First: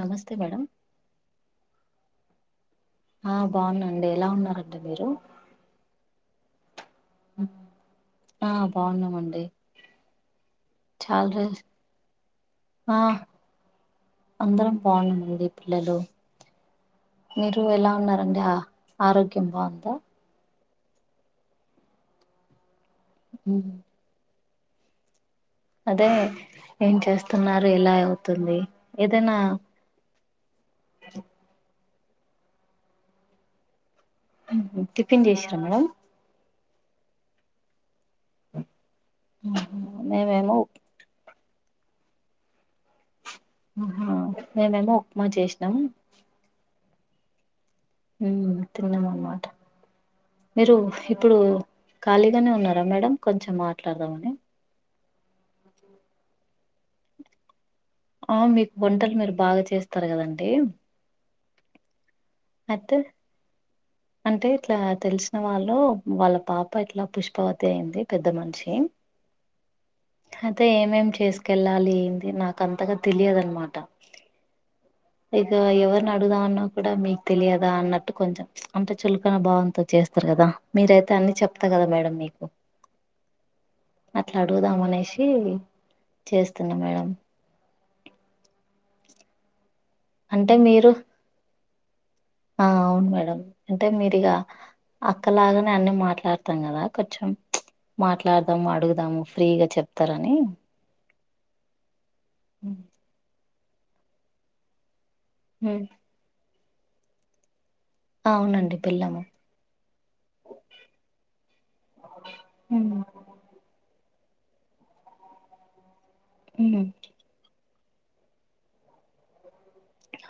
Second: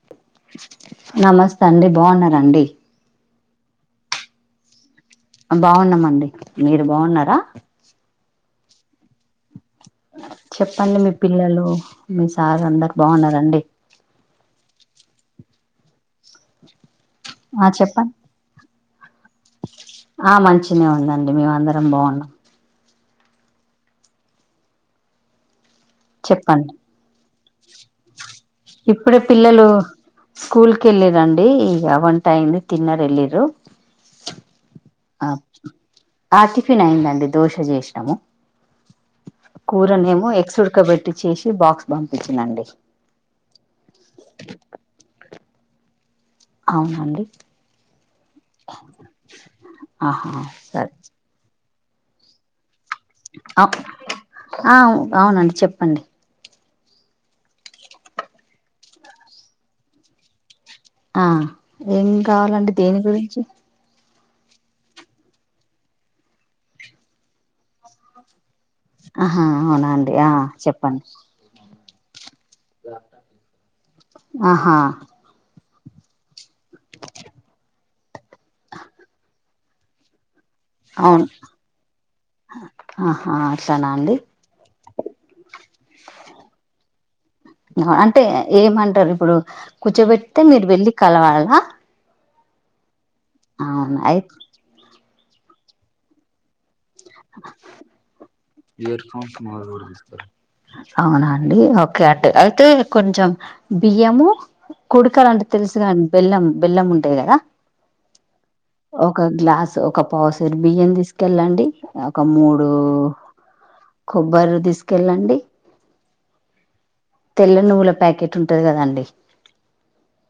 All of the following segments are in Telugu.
నమస్తే మేడం నమస్తే అండి బాగున్నారండి హా బాగున్నా అండి ఎలా ఉన్నారండి మీరూ. బాగున్నాం అండి మీరు బాగున్నారా. ఆ బాగున్నామండి. చెప్పండి మీ చాలా రోజు పిల్లలూ మీ సార్ అందరు ఆ బాగున్నారండి. అందరం బాగున్నాం అండి పిల్లలు మీరు ఆ ఎలా చెప్పండి ఉన్నారండి ఆ ఆరోగ్యం బాగుందా. మంచిగనే ఉందండి మేము అందరం బాగున్నాం. ఊహు అదే చెప్పండి ఏం చేస్తున్నారు ఎలా అవుతుంది ఇప్పుడే ఏదైనా పిల్లలూ స్కూల్ కెళ్ళిరండీ. ఏమ్ముంటాయండి తిన్నరు ఎళ్ళిర్రూ. ఊహు టిఫిన్ చేశిర్రా మేడం. ఆ టిఫిన్ అయ్యిందండి దోశ చేశినము ఆహా, కూరనేమో మేమేమో ఎగ్స్ ఉడకబెట్టి చేశి టి బాక్స్ పంపిచ్చినా అండి. ఆహా మేమేమో ఉప్మా చేశిన్నం. అవునా అండి. ఊ తిన్నం అన్మాట ఆహా మీరూ సరే ఇప్పుడూ ఖాళీగానే ఉన్నార్ రా మేడం కొంచెం అవు మాట్లాడదామని. ఆ అవునండి చెప్పండి ఆ మీకు వంటలు మీరు బాగా చేస్తారు గదండి. ఆ ఏం కావాలండి దేని గురించి. అంటే ఇట్లా తెలిసిన వాళ్ళూ వాళ్ళ పాప ఇట్లా పుష్పవతి అయింది పెద్ద మనిషి. ఆహా అవునా అండి ఆ అయితే చెప్పండి. ఏమేం చేసుకెళ్ళాలి ఏంది నాక్ అంతగా తెలియదు అన్మాటా. ఆహా ఇగా ఎవర్ని అడుగుదామన్నా కూడా మీకు తెలియదా అన్నట్టు కొంచెం ప్చ్ అంటే చులకన భావంతో చేస్త్ స్తరు కదా మీరయితే అవును అన్ని చెప్త గదా మేడం మీకు. ఆహా అట్లానా అండి అట్లా అడుగుదాం అనేశీ చేస్తున్నా మేడం. అహ అంటే ఏమంటరు ఇప్పుడూ కూర్చోబెడితే మీరు వెళ్ళి కలవాలా. ఆ అవును మేడం అంటే అవునా అయి మీరిగా. అక్కలాగానే అన్ని మాట్లాడతం గదా కొంచెం ప్చ్ మాట్ ఇయర్ ఫోన్స్ మాడల్ గూడా తీస్తారు అవునా అండి ఓకే అట్ట అయితే కొంచెం బియ్యమూ కుడుకలంటే తెల్సు కదండి బెల్లం బెల్లం ఉంటాయి గదా. అవునండి బెల్లము ఒక గ్లాస్ ఒక పావుసేరు బియ్యం తీసుకెళ్ళండి ఒక మూడూ కొబ్బర్లు తీసుకెళ్ళండి. [unintelligible] ల నువ్వుల ప్యాకెట్ ఉంటది గదండి.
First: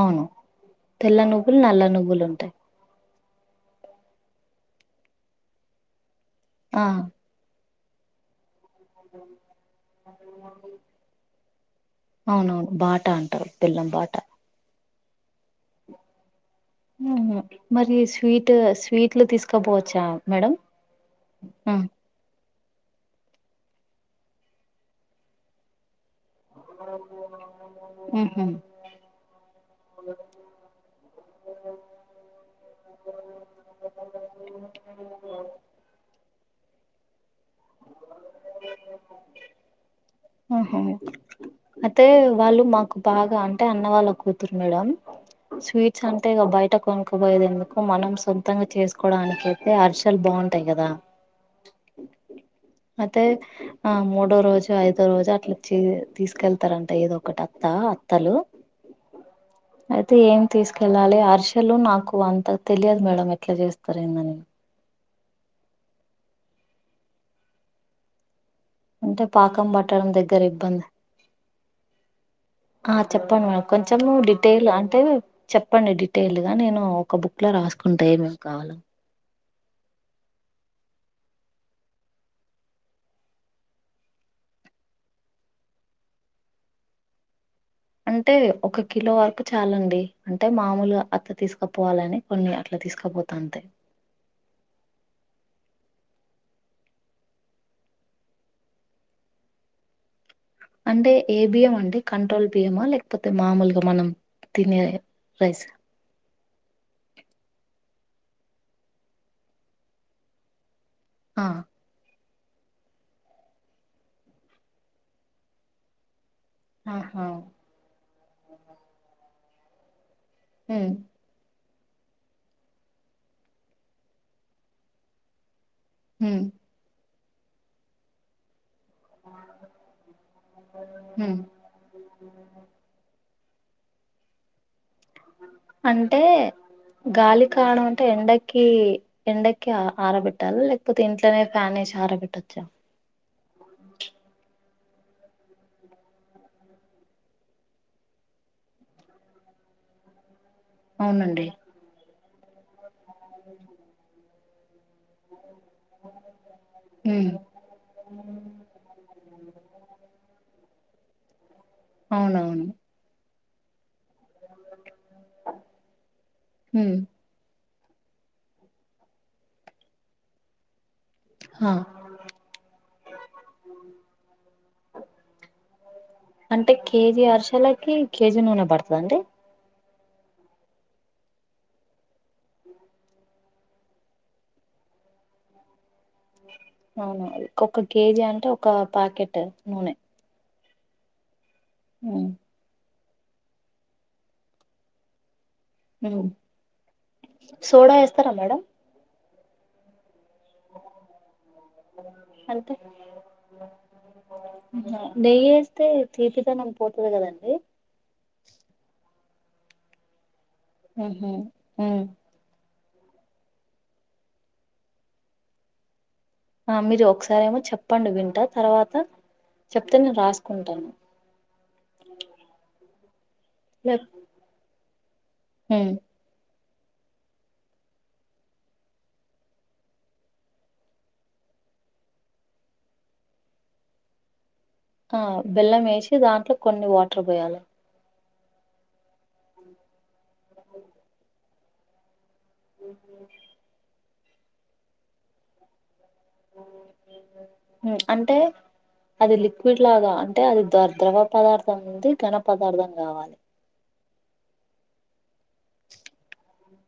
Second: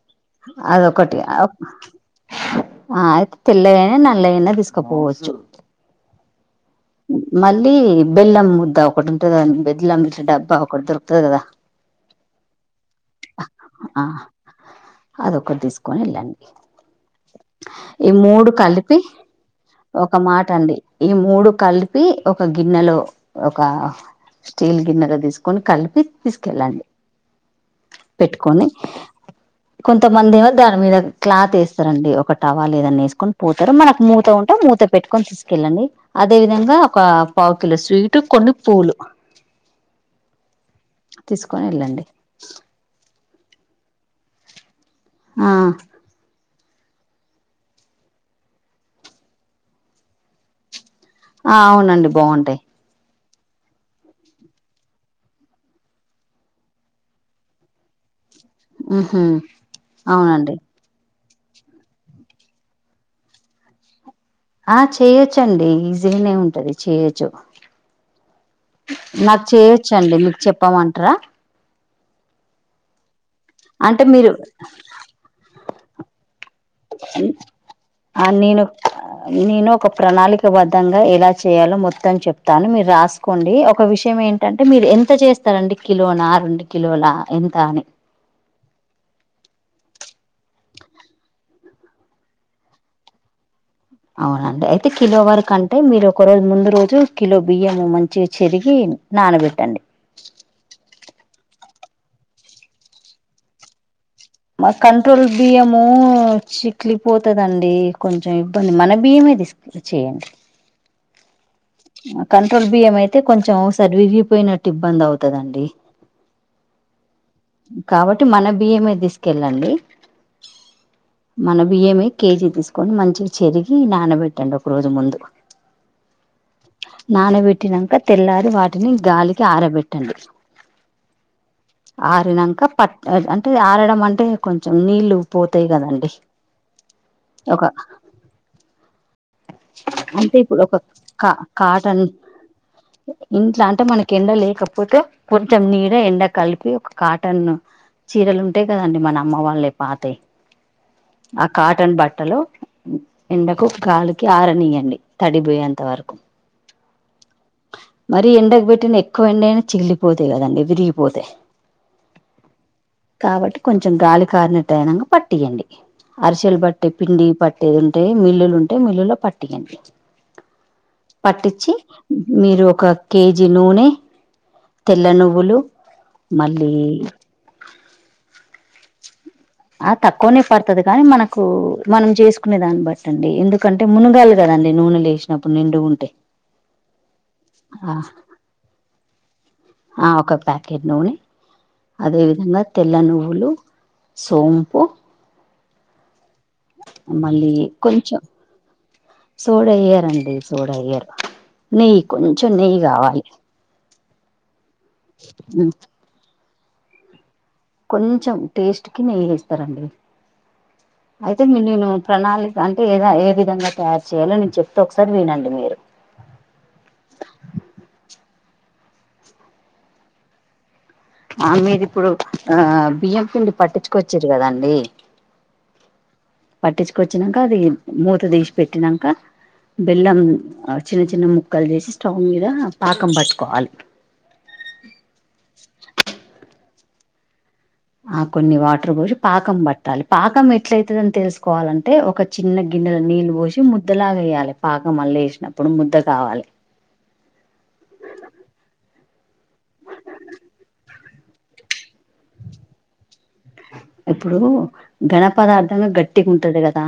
అవును అదొక్కటి తెల్ల ఒక్ నువ్వులు నల్ల నువ్వులు ఉంటాయి ఆ అయిత్ తెల్ల ఐనా నల్ల ఐనా తీసుకపోవచ్చు. ఆహా ళీ బెల్లం ముద్దా ఒకటి ఉంటది కదండి బెల్లంది ఇట్ల డబ్బా ఒకటి దొరుకుతది గదా. అవునవును బాటా అంటరు బెల్లం ఆ బాటా. అదొకటి తీసుకొని ఎళ్ళండి. మరి స్వీట్ కలిపి స్వీట్లు తీసుకోపోవచ్చా ఒక మాట మేడం అండి ఈ మూడు కలిపి ఒక గిన్నెలో ఒక స్టీల్ గిన్నెలో తీసుకొని కలిపి తీసుకెళ్ళండి ఉహు పెట్టుకొని కొంతమంది ఏమో దాని మీద క్లాత్ వేస్తారండి ఒక టవా లేదని వేసుకొని పోతారు మనకు మూత ఉంట మూత పెట్టుకొని తీసుకెళ్ళండి అదే విధంగా ఒక పావు కిలో స్వీట్ కొన్ని పూలు ఆహా తీసుకొని వెళ్ళండి అతే వాళ్ళు మాకు బాగా అంటే అన్న వాళ్ళ కూతురు మేడం ఆ స్వీట్స్ అంటే బయ కొనుక్కబోయేది ఎందుకు మనం సొంతంగా చేసుకోవడానికి అయితే అర్సలు బాగుంటాయి కదా ఆ అవునండి బాగుంటాయి అయితే ఆ మూడో రోజు ఐదో రోజు అట్లా తీసుకెళ్తారంట ఏదో ఒకటి అత్తా అత్తలు ఉహు అయితే ఏం అవునండి తీసుకెళ్ళాలి ఆ ఆషలు నాకు అంత తెలియదు మేడం ఎట్లా చేస్తారూ అన్ని ఆ చేయొచ్చండి ఈజీనే ఉంటది చేయొచ్చు అంటే నాకు పాకం పట్టడం చేయొచ్చండి మీకు దగ్గర ఇబ్బంది చెప్పమంటారా ఆ చెప్పండి మ కొంచెం అంటే మీరు డిటెయిల్ అంటే చెప్పండి డిటెయిల్ గా నేను ఒక బుక్ లో రాసుకుంటా ఆ ఏమేం నేను కావాలో నేను ఒక ప్రణాళిక బద్దంగా ఎలా చేయాలో మొత్తం చెప్తాను మీరు రాసుకోండి ఒక విషయం ఏంటంటే మీరు ఎంత చేస్తారండి కిలోనా రెండూ కిలోలా ఎంత అని అంటే ఒక కిలో వరకు చాలండి అంటే మామూలు అత్త తీసుకపోవాలని కొన్ని అట్లా తీసుకపోత అంతే అవునండి అయితే కిలో వరకు అంటే మీరు ఒక రోజు ముందు రోజు కిలో బియ్యము మంచి చెరిగి నానబెట్టండి అంటే ఏ బియం అంటడి కంట్రోల్ బియ్యమా లేకపోతే మామూలుగా మనం మా తినే కంట్రోల్ రైస్ బియ్యము చిట్లి పోతాదండి కొంచెం ఇబ్బంది మన బియ్యమే తీసుకుని చేయండి ఆ కంట్రోల్ బియ్యం అయితే కొంచెం సరివిగిపోయినట్టు ఇబ్బంది అవుతదండి ఆహా టి మన బియ్యమే తీసుకెళ్ళండి ఉ మన బియ్యమే కేజీ తీసుకని మంచిగా చెరిగి నానబెట్టండి ఒక రోజు ముందు హు నానబెట్టినాక తెల్లారి వాటి టిని గాలికి ఆరబెట్టండి హ్మ్ ఆరినాక పటన్ అంటే ఆరడం అంటే కొంచెం నీళ్లు పోతాయి కదండి అంటే గాలి ఒక కారడం అంటే ఎండకి ఎండకి అంటే ఆరబెట్టాలి ఇప్పుడు ఒక లేకపోతే ఇ టెనే ఫ్యాన్ ఆరబెట్టచ్చ ఇంట్లా అంటే మనకి ఎండ లేకపోతే కొంచెం నీడ ఎండ కలిపి ఒక కాటన్ చీరలు ఉంటాయి కదండి మన అమ్మ వల్లై పాతయి ఆ అవునండి కాటన్ బట్టలు ఎండకు గాలికి ఆర నియ్యండి తడిపోయెంత వ హ్మ్ మరి ఎండకు పెట్టిన ఎక్కువ ఎండ అయినా చిగిలిపోథై కదండి విరిగ్ పోతే అవునవును కాబట్టి కొంచెం గాలి కారినట్టైనంగా పట్టియండి అరిసెలు బట్టి హ్మ్ పిండి పట్ ట్టేదుంటే మిల్లులుంటే మిల్లులో పట్టియండి ఆ పట్టిచ్చి మీరు ఒక కేజీ నూనె తెల్ల నువ్వులు మళ్ళీ అంటే కేజీ అరిషెలకి కేజీ నూనె బడ్తదాఅండి ఆ తక్కువనే పడతది కానీ మనకు మనం జేసుకునే దాన్ని బట్టి అండి ఎందుకంటే మునుగాలి గదం డి నూనె లేషినప్పుడు నిండుగుంటే అవును ఒక కేజీ అంటే ఒక పాకెట్ నూనె కెట్ నూనె హ్మ్ అదేవిధంగా తెల్ల నువ్వులు సోంపు నువ్ సోడా ఏస్తారా మేడం సోడా ఇయ్యరండి సోడా ఇయ్యరు నెయ్యి కొంచెం నెయ్యి గావాలి ఊహు నెయ్యేస్తే తీపిదనం పోతది గదం తరండి హ్మ్ హు అయితే మీ నేను హ్మ్ ప్రణాళిక అం టే ఏదా ఏ విధంగా తయారు చేయాలో నేను చెప్తా ఒకసారి వినండి మీరు ఆ మీరు ఒకసారి ఏమో చొప్పండి వింట తర్వాత చొప్తే నేను రాసుకుంటాను ఆ మీరిప్పుడు ఆ బియ్యం పిండి పట్టిచ్చుకొచ్చిర్రు గదా అండి ఉ పట్టిచ్చుకొచ్చినంక అది మూత దీసి పెట్టినాంక బెల్లం ఆ చిన్న చిన్న ముక్కలు జేసి స్టవ్ మీద పాకం బట్టుకోవాలి ఆ బెల్లం ఏసి దాంట్లో కొన్ని వాటర్ బొయాల ఆ కొన్ని వాటర్ బోసి పాకం బట్టాలి పాకం ఎట్లైతదన్ తెలుసుకోవాలంటే ఒక చిన్న గిన్నెలొ నీళ్లు బోషి ముద్దలాగా వేయాలి పాకం మళ్ల ఏసినప్పుడు ముద్ద కావాలి ఉ అంటే అది లిక్విడ్ లాగా అంటే అది దారింద్రంగ పదార్థం ఉంది ఘన పదార్దం గావాలి ఇప్పుడు గణపదార్దమే గట్టిగుంటది గదా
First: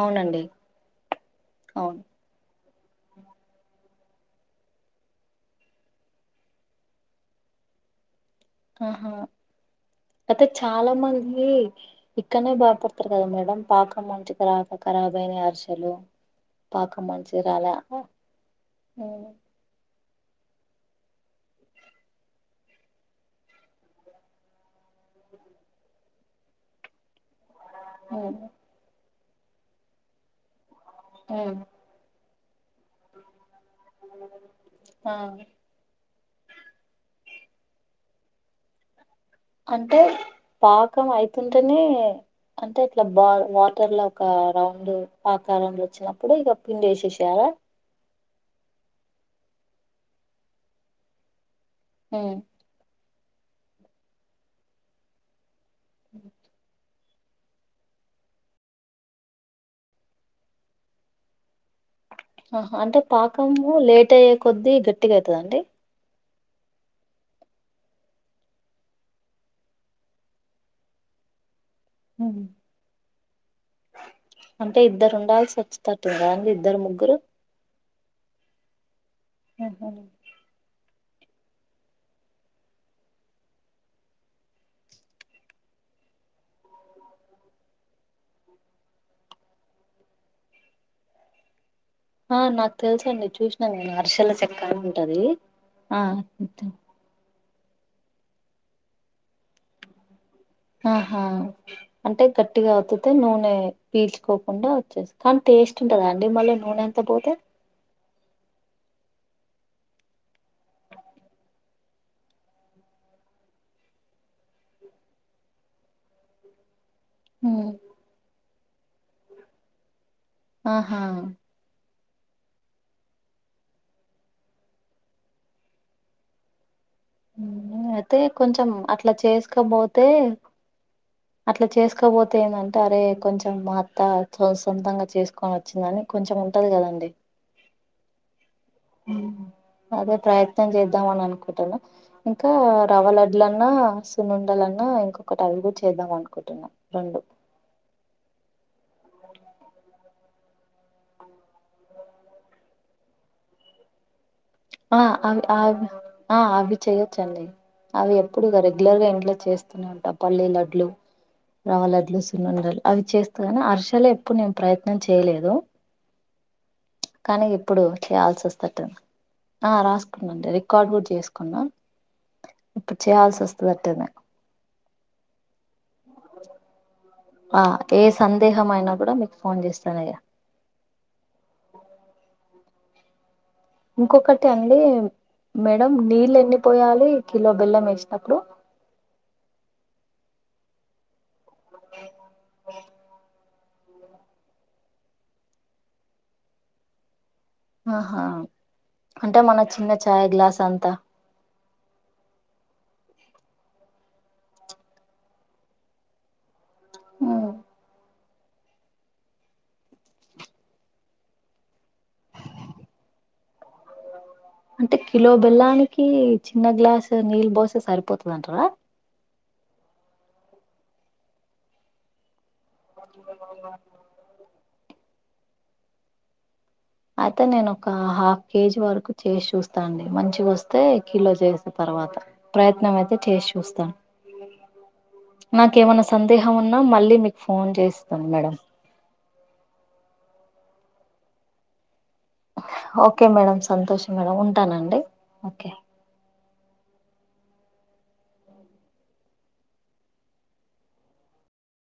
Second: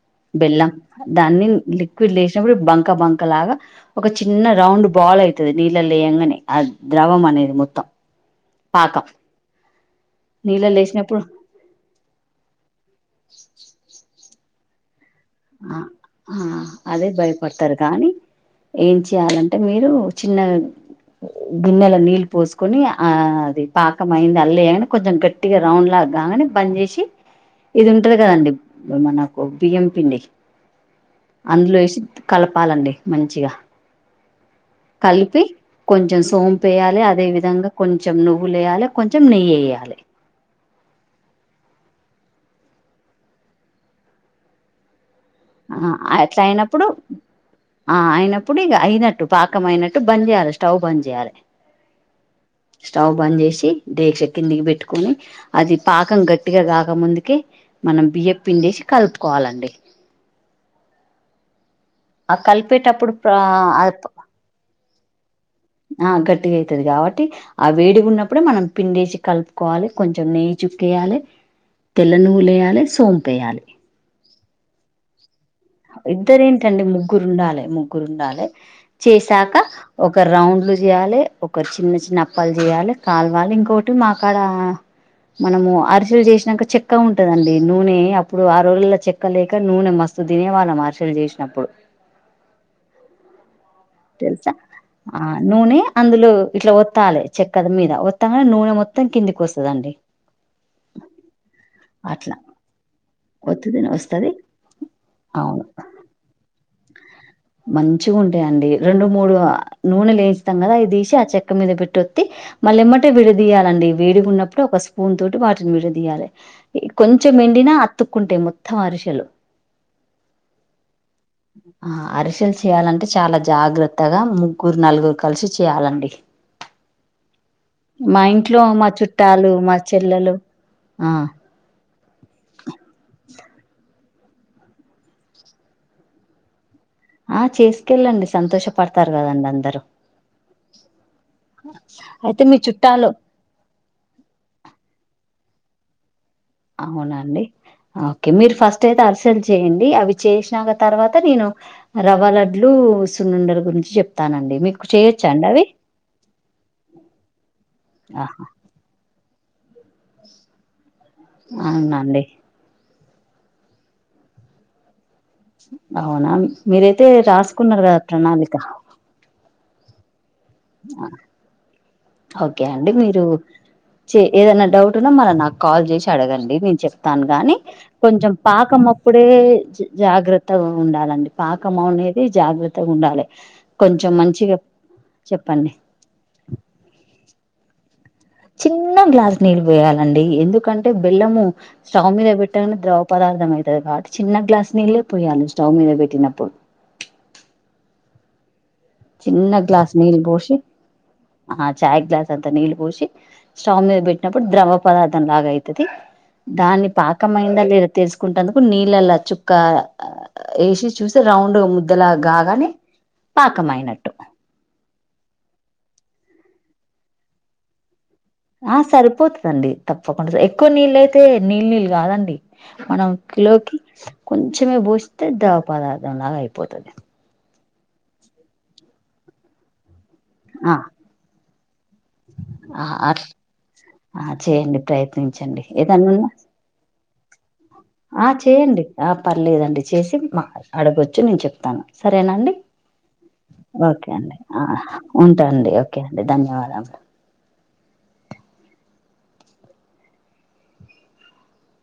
అవునండి బెల్లం దాన్ని అవును లిక్విడ్లొ ఎసినప్పుడు బం క బంక లాగా ఒక చిన్న రౌండ్ బాలైతది నీళ్ళలో ఏయంగానే ఆ ద్రవం అనేది మొత్తం పాకం ఆహా అయితే నీళ్ళలో చాలా లేసినప్పుడు మంది ఇక్కనే బాగ్ పడతారు కదా మేడం పాకం మంచి తర్వాత కరాబ్ ఆ అహా అదే మంచిగా రాలే భయపడతారు కానీ ఏం హ్మ్ చేయాలంటే మీరు చిన్నగన్ గిన్నెల నీళ్ళు పోసుకుొని ఆ అది పాకం అయింద ల్లే అని కొజ్జెం గెట్టిగా రౌండ్ లా గానే బంద్ జేసి ఇది ఉంటది హ్మ్ కదండి మనకు బియ్యం పిండి హ్మ్ అందులో ఏసి కలపాలండి మంచిగా ఆ కలిపి కొంచెం సోమ్ంపేయాలి అదేవి విధంగా కొంచెం నువ్వులేయాలె కొంచెం నెయ్యి ఏయాలె అంటే పాకం అయితుంటేనే అంటే ఇట్లా బాగ వాటర్ లో ఒక రౌండు ఆ అట్లైనప్పుడు వేసేసేయాలా ఆ అయినప్పుడు ఇగ అయినట్టు పా కం మైనట్టు బంద్యెజేయాలే స్టవ్ బంద్ జేయాలె హ్యా బంద్ జేసి డేక్ష్య కిందికి బెట్టుకొని అది పాకం గట్టిగా గాక ముందు కి మనం బియ్య పిండేసి కలుపుకోవాలండి ఆ ఆహా అంటే కలిపేటప్పుడు పాకము అ లేట్ అయ్యే కొద్దీ గట్టిగా అయితదండి ఆ గట్ ట్టిగా అయితది కాబట్టి ఆ వేడిగా ఉన్నప్పుడు మనం పిండేసి కలుపుకోవాలి కొంచెం నెయ్యి చుక్కేయాలే తెల్ల నువ్వులు ఏయాలే సోంపేయాలే అంటే ఇద్దరు ఉండాల్సి వచ్చేటట్టుంది ఇద్దర కదండి ఇద్దరు ఏంటండి ముగ్గురు ఉండాలే ముగ్గురు ఉండాలి చేశాక ఆహా. ఒక రౌండ్ లు చేయాలి ఒకరూ చిన్న చిన్న అప్పలు చెయాలి కాల్వాలి ఇంకోటి మాకాడ మనము అరిసెలు చేసినాక చెక్క ఉంటదండి నూనె అప్పుడు ఆ రోజుల్లో చెక్క లేక నూనె మస్తు తినే వాళ్ళం అర్షేలు చేసినప్పుడు ఆ నాకు తెలుస అండి చూసిన తెలుసా ఆ నూనె ఆ అందులో ఇట్లా చెప్తాను ఒత్తాలే చెక్కద మీద వత్తాంగానే నూనె మొత్తం కిందికి వస్తదండి ఆహా అంటే అట్లా గట్టిగా ఒత్తుతే నూనె ఒత్తిదిన వస్తది పీల్చుకోకుండా వచ్చేస్తాది అవును టేస్ట్ ఉంటదా అండి మళ్ళ నూనె అంతా పోతే మంచిగుంటాయండి రెండు మూడు నూనె లేంచూతాం కదా అసి ఆ చెక్క మీద పెట్టిఒత్తి మళ్ళీ ఇమ్మటే విడదీయాలండి వేడి గున్నప్పుడు ఒక స్పూన్ తోటి వాటిని విడదీయాలే కొంచెం ఉమ్. ఎండినా అత్తుక్కుంటెయి మొత్తం అరిషేలు ఆహా ఆ అరిసెలు చేయాలంటే చాలా జాగ్రత్తగా ముగ్గురు నలుగురు కలిసి చేయాలండి అయితే మా ఇంట్లో కొంచెం మా అట్లా చుట్టాలు, మా చేసుకపోతే చెల్లెలు ఆ! అట్లా చేసుక్ కపోతే ఏందంటే అరే కొంచెం మా అత్త అట్లా సొంతంగా చేసుకొని వచ్చిందని కొంచెం ఉంటది కదండి ఆ చేసుకెళ్ళండి సంతోషపడతారు కదండి అందరు అదే ప్రయత్నం చేద్దాం అని అనుకుంటున్నా అయితే ఇంకా మీ రవ్వ చుట్టాలు లడ్లన్నా సునుండలన్నా ఇంక ఒకటి అవి కూడా చేద్దాంమన్ అవునా అండి ఓకే మీరు ఫస్ట్ అయితే అర్షే లు చేయండి అవి చేసినాక తర్వాత నేను రవాలడ్లు సున్నండల గురించి చెప్ ఆ అవి ఆవ్ ఆ అవి చెయొచ్చండి అవి ఆహా ఎప్పుడు ఇగ రెగ్యులర్ గా ఇంట్లో చేస్ ఉంటా పల్లీ లడ్లు రవ్వ లడ్లు అవునండి సున్నుండలు అవి చేస్తగని హర్షలే ఎప్పుడు నేను ప్రయత్నించ అవునా మీరైతే కానీ రాసుకున్నారు ఇప్పుడు కదా చేయాల్సి ప్రణాళిక వస్తట్టుంది ఆ రాసు రికార్డు కూడా చేసుకున్నా ఓకే అండి ఇప్పుడు మీరు చేయాల్సి వస్తదట్టనే చే ఏదైనా డౌట్ ఉన్నా మన నాకు కాల్ చేసి అడగండి నేను చెప్ తాను గాని ఆ ఏ కొంచం సందేహం పాకం అయినా కూడా అప్పుడే మీకు ఫోన్ చేస్తానయ్యా జాగ్రత్తగా ఉండాలండి పాకం అవు నేది జాగ్రత్తగా ఉండాలే ఇంకొకటి అండి మేడం నీళ్ళు ఎన్ని పోయాలి కిలో బెల్లం ఏసి చిన్న గ్లాస్ నీళ్ళు పోయాలండి ఎందుకంటే బెల్లము స్టవ్ మీద పెట్టంగానే ద్రవ పదార్థం అయి చిన్న గ్లాస్ నీళ్లే పోయియాలి స్టవ్ మీద పెట్టినప్పుడు ఆహా అంటే చిన్న మన గ్లాస్ నీల్ చాయ్ బోషి గ్లాస్ అంతా ఆ చాయ్ గ్లాస్ అంతా నీల్ పోసి స్టామ్ మీద పెట్టినప్పుడు ద్రవ పదార్థం లాగ అయితది దాన్ని ఉమ్, పాకమైందా లేద తెల్స్ కుంటందుకు నీళ్ళలా చుక్క వేసి చూస్తే రౌండ్గా ముద్దలా గాగానే పకమైనటు అంటే కిలో బెల్లానికి చిన్న గ్లాస్ నీళ్ళ బోస్తే సరిపోతుది ఆ సరిపోతుందండి తప్పకుండా ఎక్కువ నీళ్ళు అయితే నీళ్ళు నీళ్ళు కాదండి మనం కిలోకి కొంచమే పోోసిస్తే దవ పదార్థంలాగా అయిపోతుంది అయితే నేను ఒక హాఫ్ కేజీ వరకు చేసి చూస్తా అండి మంచిగా ఆ వస్తే కిలో చేస్తా తర్వాత ఆ ప్రయత్నం అయితే అట్ చేసి చూస్తాను ఆ చేయండి ప్రయత్నించండి నాకేమనా ఏదన్నా సందేహం ఉన్నా మళ్ళీ మీకు ఫోన్ చేస్తాను ఆ మేడం చేయండి ఆ పర్లేదండి చేసి మా అడగొచ్చు నేను చెప్తాను సరేనాండి ఓకే మేడం ఓకే సంతోషం మేడం అండి ఆ ఉంటానండి ఉంటాండి ఓకే అండి ధన్యవాదాలు ఆ